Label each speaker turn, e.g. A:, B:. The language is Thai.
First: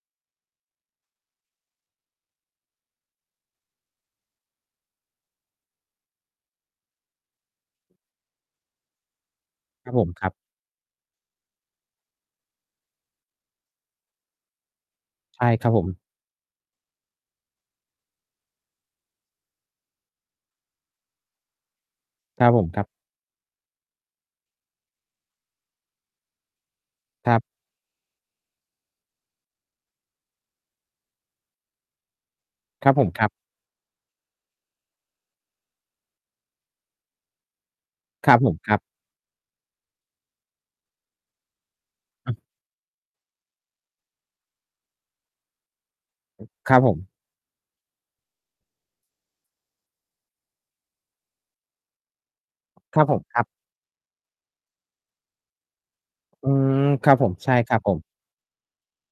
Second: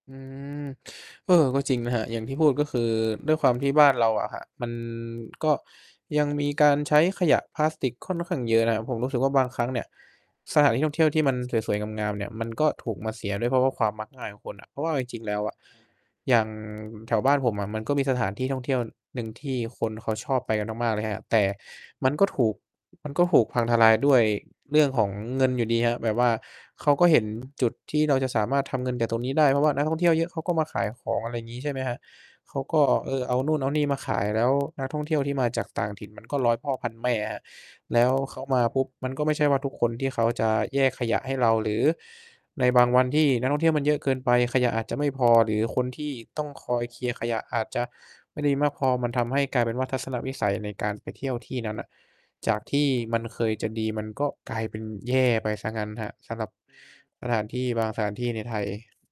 A: อืม เออ ก็จริงนะครับ อย่างที่พูดก็คือด้วยความที่บ้านเราอะครับ มันก็ยังมีการใช้ขยะพลาสติกค่อนข้างเยอะนะครับ ผมรู้สึกว่าบางครั้งเนี่
B: ค
A: ย
B: รับผมครับ
A: สถานที่ท่องเที่ยวที่มันสวย ๆ งาม ๆ เนี่ย มันก็ถูก มาเสียด้วย เพราะว่าความมักง่ายของคนอะ เพราะว่าเอาจริง ๆ แล้
B: ใ
A: ว
B: ช่
A: อะ
B: ครับผม
A: อย่างแถวบ้านผมอะมันก็มีสถานที่ท่องเที่ยวหนึ่งที่คนเขาชอบไปกันมาก ๆ เลยครับ แต่มันก็ถ
B: คร
A: ู
B: ับ
A: ก
B: ผมครับ
A: มันก็ถูกพังทลายด้วยเรื่องของเงินอยู่ดีครับ แบบว่าเขาก็เห็น
B: ครับ
A: จุดที่เราจะสามารถทำเงินจากตรงนี้ได้ เพราะว่านักท่องเที่ยวเยอะเขาก็มาขายของ อะไรอย่างงี้ ใช่ไหมครับ เขาก็
B: ครับผ
A: เ
B: ม
A: อ
B: ค
A: อ
B: รับ
A: เอานู่นเอานี่มาขาย แล้วนักท่องเที่ยวที่มาจากต่างถิ่นมันก็ร้อยพ่อพันแม่อะครับ แล้ว
B: คร
A: เข
B: ับ
A: า
B: ผ
A: ม
B: ม
A: า
B: ครั
A: ป
B: บ
A: ุ๊บ มันก็ไม่ใช่ว่าทุกคนที่เขาจะแยกขยะให้เรา หรือในบางวันที่นักท่องเที่ยวมันเยอะเกินไป ขยะอาจจะไม่พอ หรือคนที่ต้องค
B: ครั
A: อ
B: บ
A: ย
B: ผ
A: เค
B: ม
A: ลียร์ขยะอาจจะไม่ได้มากพอ มันทำให้กลายเป็นว่าทัศนวิสัยในการไปเที่ยวที่นั้นอะ จากที่
B: ครับผ
A: มั
B: ม
A: น
B: ค
A: เค
B: รับ
A: ยจะดีมันก็กลายเป็นแย่ไปเสียงั้นครับ สำหร
B: อ
A: ั
B: ื
A: บ
B: ม ครับ
A: ส
B: ผม
A: ถาน
B: ใช่
A: ที่
B: ครับ
A: บาง
B: ผ
A: ส
B: ม
A: ถานที่ในไทย